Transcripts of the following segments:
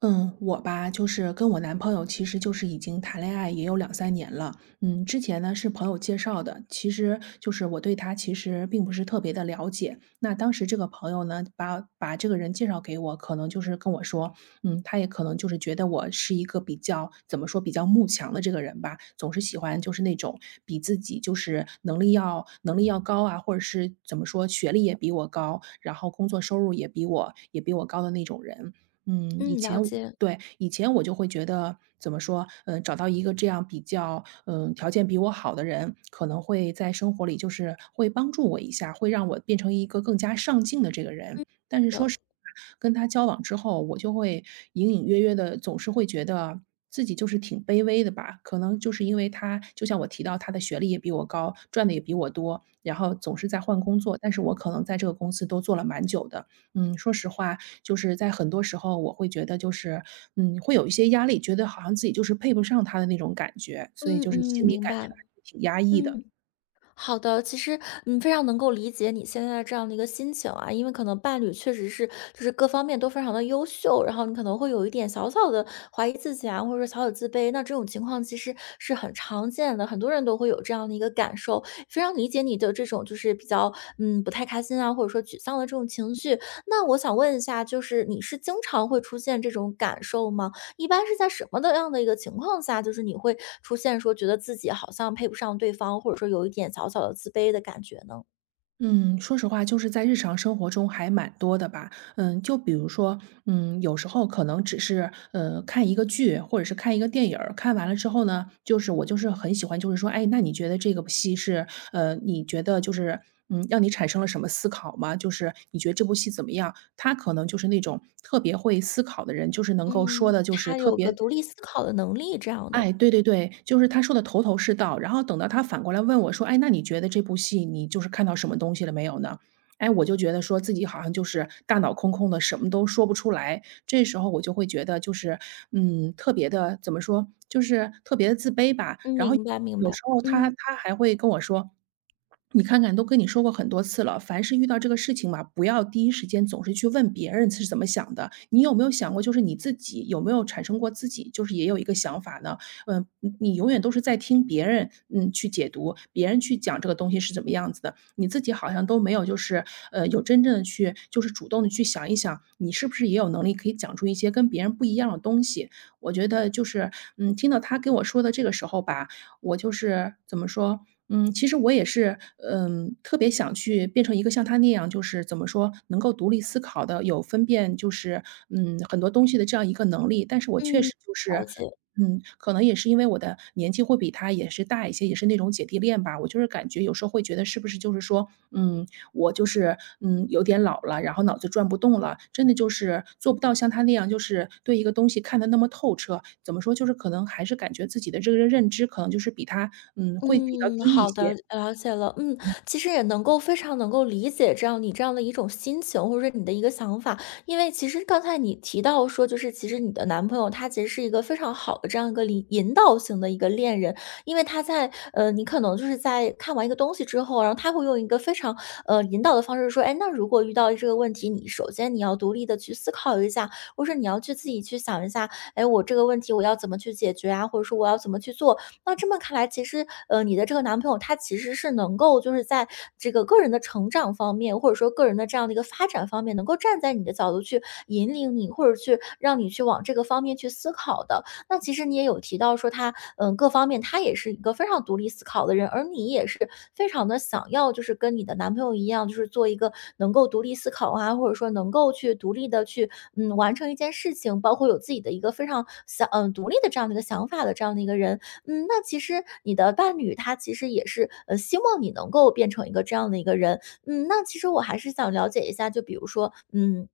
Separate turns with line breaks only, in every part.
嗯，我吧，就是跟我男朋友，其实就是已经谈恋爱也有两三年了。之前呢是朋友介绍的，其实就是我对他其实并不是特别的了解。那当时这个朋友呢，把这个人介绍给我，可能就是跟我说，他也可能就是觉得我是一个比较怎么说比较慕强的这个人吧，总是喜欢就是那种比自己就是能力要高啊，或者是怎么说学历也比我高，然后工作收入也比我高的那种人。嗯，以
嗯，了
前我
解，
对，以前我就会觉得怎么说，找到一个这样比较，条件比我好的人，可能会在生活里就是会帮助我一下，会让我变成一个更加上进的这个人。
是的，
跟他交往之后，我就会隐隐约约的，总是会觉得自己就是挺卑微的吧。可能就是因为他就像我提到他的学历也比我高，赚的也比我多，然后总是在换工作，但是我可能在这个公司都做了蛮久的。说实话，就是在很多时候我会觉得就是，会有一些压力，觉得好像自己就是配不上他的那种感觉，所以
嗯
就
嗯，
是心里
明
感觉
白，
还是挺压抑的。
嗯，好的，其实非常能够理解你现在这样的一个心情啊，因为可能伴侣确实是就是各方面都非常的优秀，然后你可能会有一点小小的怀疑自己啊，或者说小小自卑，那这种情况其实是很常见的，很多人都会有这样的一个感受，非常理解你的这种就是比较不太开心啊，或者说沮丧的这种情绪。那我想问一下，就是你是经常会出现这种感受吗？一般是在什么的样的一个情况下，就是你会出现说觉得自己好像配不上对方，或者说有一点小小的自卑的感觉呢？
嗯，说实话，就是在日常生活中还蛮多的吧。就比如说，有时候可能只是看一个剧，或者是看一个电影儿看完了之后呢，就是我就是很喜欢，就是说，哎，那你觉得这个戏是你觉得就是让你产生了什么思考吗？就是你觉得这部戏怎么样？他可能就是那种特别会思考的人，就是能够说
嗯，
的，就是
他
特
有个
别。
独立思考的能力这样
哎，
的，
对对对，就是他说的头头是道。然后等到他反过来问我说："哎，那你觉得这部戏你就是看到什么东西了没有呢？"哎，我就觉得说自己好像就是大脑空空的，什么都说不出来。这时候我就会觉得就是，特别的怎么说，就是特别的自卑吧。
嗯，
然后
明白明
有
白，
时候他
嗯
他还会跟我说："你看看，都跟你说过很多次了，凡是遇到这个事情嘛，不要第一时间总是去问别人是怎么想的，你有没有想过就是你自己有没有产生过自己就是也有一个想法呢？"嗯，你永远都是在听别人，去解读，别人去讲这个东西是怎么样子的，你自己好像都没有，就是有真正的去，就是主动的去想一想，你是不是也有能力可以讲出一些跟别人不一样的东西。我觉得就是，听到他跟我说的这个时候吧，我就是怎么说？其实我也是，特别想去变成一个像他那样，就是怎么说，能够独立思考的，有分辨，就是很多东西的这样一个能力。但是我确
嗯，
实就
了
是
解。
可能也是因为我的年纪会比他也是大一些，也是那种姐弟恋吧。我就是感觉有时候会觉得是不是就是说，我就是有点老了，然后脑子转不动了，真的就是做不到像他那样，就是对一个东西看得那么透彻。怎么说，就是可能还是感觉自己的这个认知可能就是比他会比较
嗯，
低一
好的，
些。
了解了。嗯，其实也能够非常能够理解这样你这样的一种心情，或者说你的一个想法。因为其实刚才你提到说，就是其实你的男朋友他其实是一个非常好的这样一个引导型的一个恋人，因为他在你可能就是在看完一个东西之后，然后他会用一个非常引导的方式说，哎，那如果遇到这个问题，你首先你要独立的去思考一下，或者你要去自己去想一下，哎，我这个问题我要怎么去解决啊，或者说我要怎么去做，那这么看来，其实，你的这个男朋友他其实是能够就是在这个个人的成长方面，或者说个人的这样的一个发展方面，能够站在你的角度去引领你，或者去让你去往这个方面去思考的。那其实你也有提到说他，各方面他也是一个非常独立思考的人，而你也是非常的想要，就是跟你的男朋友一样，就是做一个能够独立思考啊，或者说能够去独立的去，完成一件事情，包括有自己的一个非常想，独立的这样的一个想法的这样的一个人。那其实你的伴侣他其实也是，希望你能够变成一个这样的一个人。那其实我还是想了解一下，就比如说，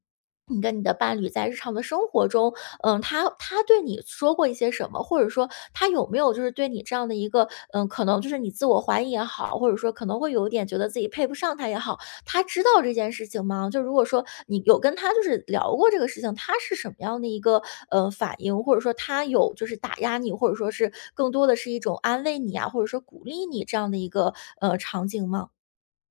你跟你的伴侣在日常的生活中，他对你说过一些什么？或者说他有没有就是对你这样的一个，可能就是你自我怀疑也好，或者说可能会有一点觉得自己配不上他也好，他知道这件事情吗？就如果说你有跟他就是聊过这个事情，他是什么样的一个反应，或者说他有就是打压你，或者说是更多的是一种安慰你啊，或者说鼓励你这样的一个场景吗？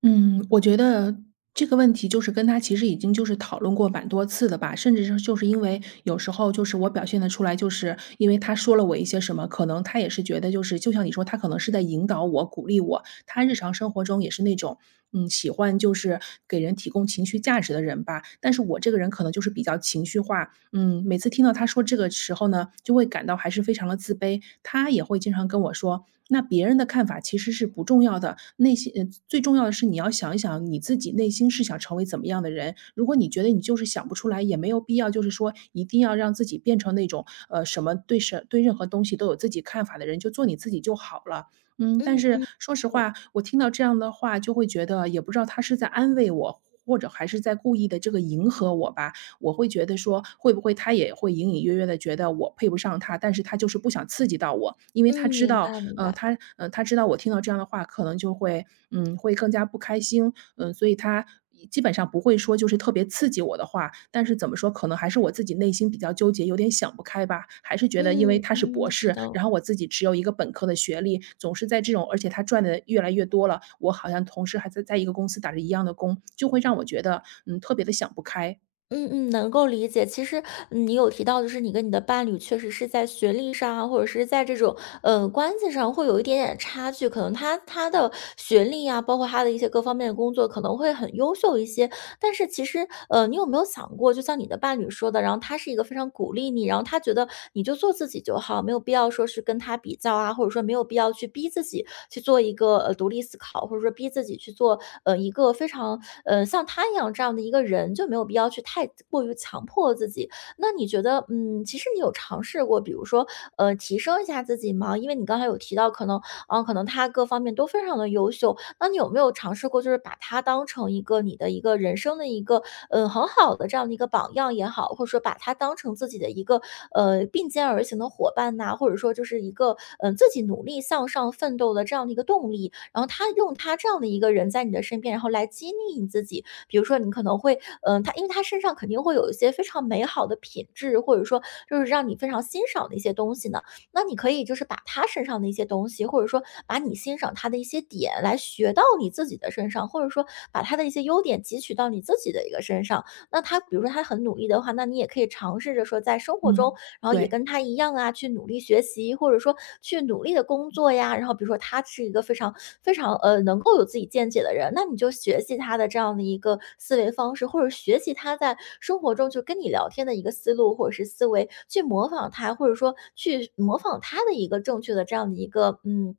嗯，我觉得这个问题就是跟他其实已经就是讨论过蛮多次的吧，甚至是就是因为有时候就是我表现得出来，就是因为他说了我一些什么，可能他也是觉得就是就像你说，他可能是在引导我、鼓励我。他日常生活中也是那种，喜欢就是给人提供情绪价值的人吧。但是我这个人可能就是比较情绪化，每次听到他说这个时候呢，就会感到还是非常的自卑。他也会经常跟我说，那别人的看法其实是不重要的，内心最重要的是你要想一想你自己内心是想成为怎么样的人。如果你觉得你就是想不出来，也没有必要就是说一定要让自己变成那种，呃，什么对什对任何东西都有自己看法的人，就做你自己就好了。但
嗯
是
嗯
说实话，我听到这样的话就会觉得，也不知道他是在安慰我，或者还是在故意的这个迎合我吧。我会觉得说，会不会他也会隐隐约约的觉得我配不上他，但是他就是不想刺激到我。因为他
嗯，
知
明
道，
白明白，
他知道我听到这样的话，可能就会会更加不开心，所以他基本上不会说就是特别刺激我的话。但是怎么说，可能还是我自己内心比较纠结，有点想不开吧。还是觉得因为
嗯
他是博
嗯，是
士，
的。
然后我自己只有一个本科的学历，总是在这种而且他赚的越来越多了，我好像同时还在一个公司打着一样的工，就会让我觉得，特别的想不开。
嗯嗯，能够理解。其实，你有提到，就是你跟你的伴侣确实是在学历上啊，或者是在这种关系上会有一点点差距。可能他的学历啊，包括他的一些各方面的工作，可能会很优秀一些。但是其实，你有没有想过，就像你的伴侣说的，然后他是一个非常鼓励你，然后他觉得你就做自己就好，没有必要说是跟他比较啊，或者说没有必要去逼自己去做一个独立思考，或者说逼自己去做一个非常像他一样这样的一个人，就没有必要去太过于强迫自己。那你觉得，其实你有尝试过，比如说，提升一下自己吗？因为你刚才有提到，可能，可能他各方面都非常的优秀，那你有没有尝试过，就是把他当成一个你的一个人生的一个，很好的这样的一个榜样也好，或者说把他当成自己的一个，并肩而行的伙伴呐、或者说就是一个，自己努力向上奋斗的这样的一个动力。然后他用他这样的一个人在你的身边，然后来激励你自己。比如说，你可能会，他因为他身上肯定会有一些非常美好的品质，或者说就是让你非常欣赏的一些东西呢。那你可以就是把他身上的一些东西，或者说把你欣赏他的一些点来学到你自己的身上，或者说把他的一些优点汲取到你自己的一个身上。那他比如说他很努力的话，那你也可以尝试着说在生活中
嗯，
然后也
对。
跟他一样啊，去努力学习，或者说去努力的工作呀。然后比如说他是一个非常非常能够有自己见解的人，那你就学习他的这样的一个思维方式，或者学习他在生活中就跟你聊天的一个思路或者是思维，去模仿他，或者说去模仿他的一个正确的这样的一个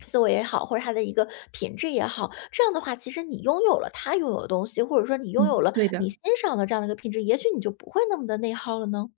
思维也好，或者他的一个品质也好，这样的话，其实你拥有了他拥有的东西，或者说你拥有
嗯，
了
对
你
的。
欣赏的这样的一个品质，也许你就不会那么的内耗了呢。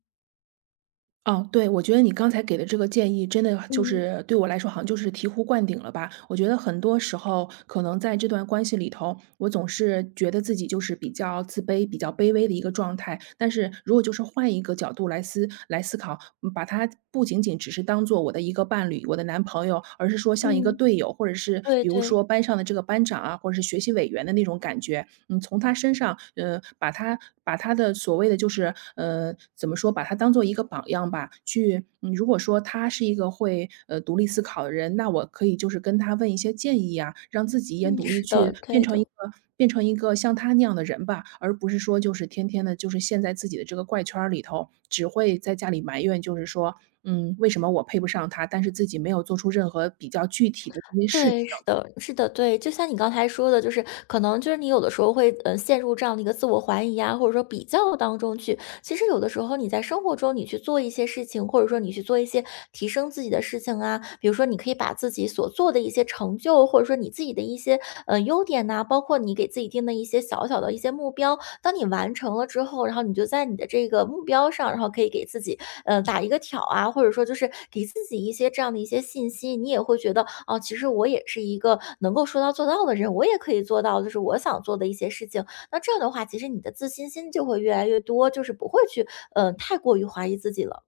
哦，对，我觉得你刚才给的这个建议真的就
嗯
是对我来说好像就是醍醐灌顶了吧。我觉得很多时候可能在这段关系里头，我总是觉得自己就是比较自卑、比较卑微的一个状态。但是如果就是换一个角度来思考，把他不仅仅只是当做我的一个伴侣、我的男朋友，而是说像一个
嗯，
队友，或者是
对
比如
对，
说班上的这个班长啊，或者是学习委员的那种感觉，从他身上，把他的所谓的就是，怎么说，把他当做一个榜样吧，去，如果说他是一个会，独立思考的人，那我可以就是跟他问一些建议啊，让自己也
嗯，
努力
是
去
的，
变
对
成一
的，
个变成一个像他那样的人吧，而不是说就是天天的，就是陷在自己的这个怪圈儿里头，只会在家里埋怨，就是说，为什么我配不上他，但是自己没有做出任何比较具体的这些事
对，
情。
是的，是的，对，就像你刚才说的，就是可能就是你有的时候会陷入这样的一个自我怀疑啊，或者说比较当中去，其实有的时候你在生活中，你去做一些事情，或者说你去做一些提升自己的事情啊，比如说你可以把自己所做的一些成就，或者说你自己的一些优点呐、包括你给自己定的一些小小的一些目标，当你完成了之后，然后你就在你的这个目标上，然后可以给自己打一个挑啊，或者说就是给自己一些这样的一些信息，你也会觉得哦，其实我也是一个能够说到做到的人，我也可以做到，就是我想做的一些事情。那这样的话，其实你的自信心就会越来越多，就是不会去，太过于怀疑自己了。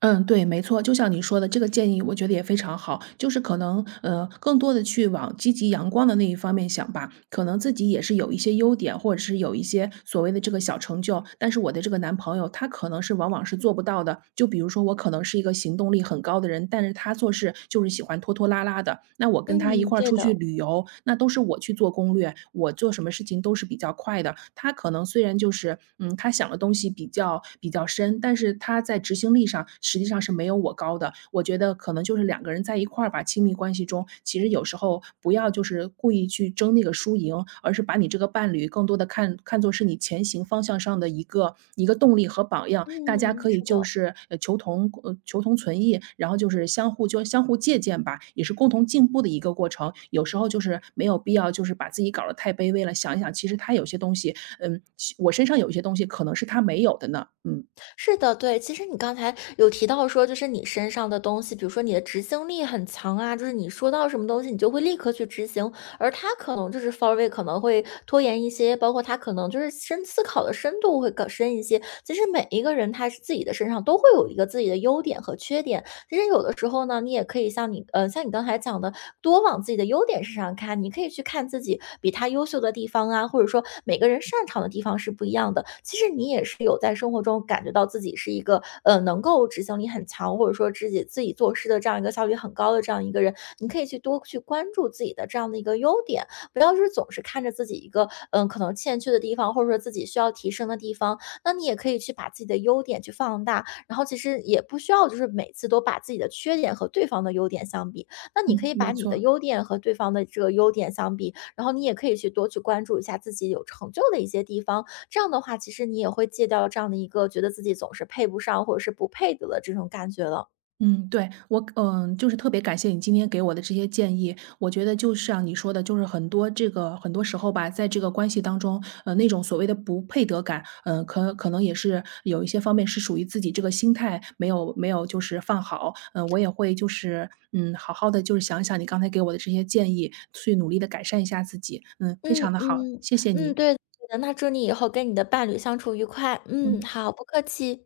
嗯，对，没错，就像你说的，这个建议我觉得也非常好。就是可能，更多的去往积极阳光的那一方面想吧。可能自己也是有一些优点，或者是有一些所谓的这个小成就，但是我的这个男朋友他可能是往往是做不到的。就比如说，我可能是一个行动力很高的人，但是他做事就是喜欢拖拖拉拉的。那我跟他一
嗯，
块儿
对
出去
的。
旅游，那都是我去做攻略，我做什么事情都是比较快的。他可能虽然就是，他想的东西比较深，但是他在执行力上实际上是没有我高的。我觉得可能就是两个人在一块儿吧，亲密关系中，其实有时候不要就是故意去争那个输赢，而是把你这个伴侣更多的看作是你前行方向上的一个动力和榜样。大家
嗯，
可以
是
就
的，
是求同存异，然后就是相互借鉴吧，也是共同进步的一个过程。有时候就是没有必要就是把自己搞得太卑微了，想一想，其实他有些东西嗯，其我身上有一些东西可能是他没有的呢，嗯。
是的，对。其实你刚才有提到说，就是你身上的东西，比如说你的执行力很强啊，就是你说到什么东西，你就会立刻去执行。而他可能就是 forward 可能会拖延一些，包括他可能就是深思考的深度会更深一些。其实每一个人他是自己的身上都会有一个自己的优点和缺点，其实有的时候呢，你也可以像你刚才讲的，多往自己的优点身上看，你可以去看自己比他优秀的地方啊，或者说每个人擅长的地方是不一样的。其实你也是有在生活中感觉到自己是一个能够执行力很强，或者说自己做事的这样一个效率很高的这样一个人，你可以去多去关注自己的这样的一个优点，不要是总是看着自己一个可能欠缺的地方，或者说自己需要提升的地方，那你也可以去把自己的优点去放大，然后其实也不需要就是每次都把自己的缺点和对方的优点相比，那你可
嗯，
以
没
把你的
错。
优点和对方的这个优点相比，然后你也可以去多去关注一下自己有成就的一些地方，这样的话，其实你也会戒掉这样的一个觉得自己总是配不上或者是不配得的这种感觉了。
嗯，对，我就是特别感谢你今天给我的这些建议。我觉得就像你说的，就是很多时候吧，在这个关系当中，那种所谓的不配得感，可能也是有一些方面是属于自己这个心态没有就是放好。我也会就是好好的就是想一想你刚才给我的这些建议，去努力的改善一下自己。嗯，非
嗯
常的好，
嗯
谢谢
嗯，
你。
对的，对的那祝你以后跟你的伴侣相处愉快。嗯，
嗯。
好，不客气。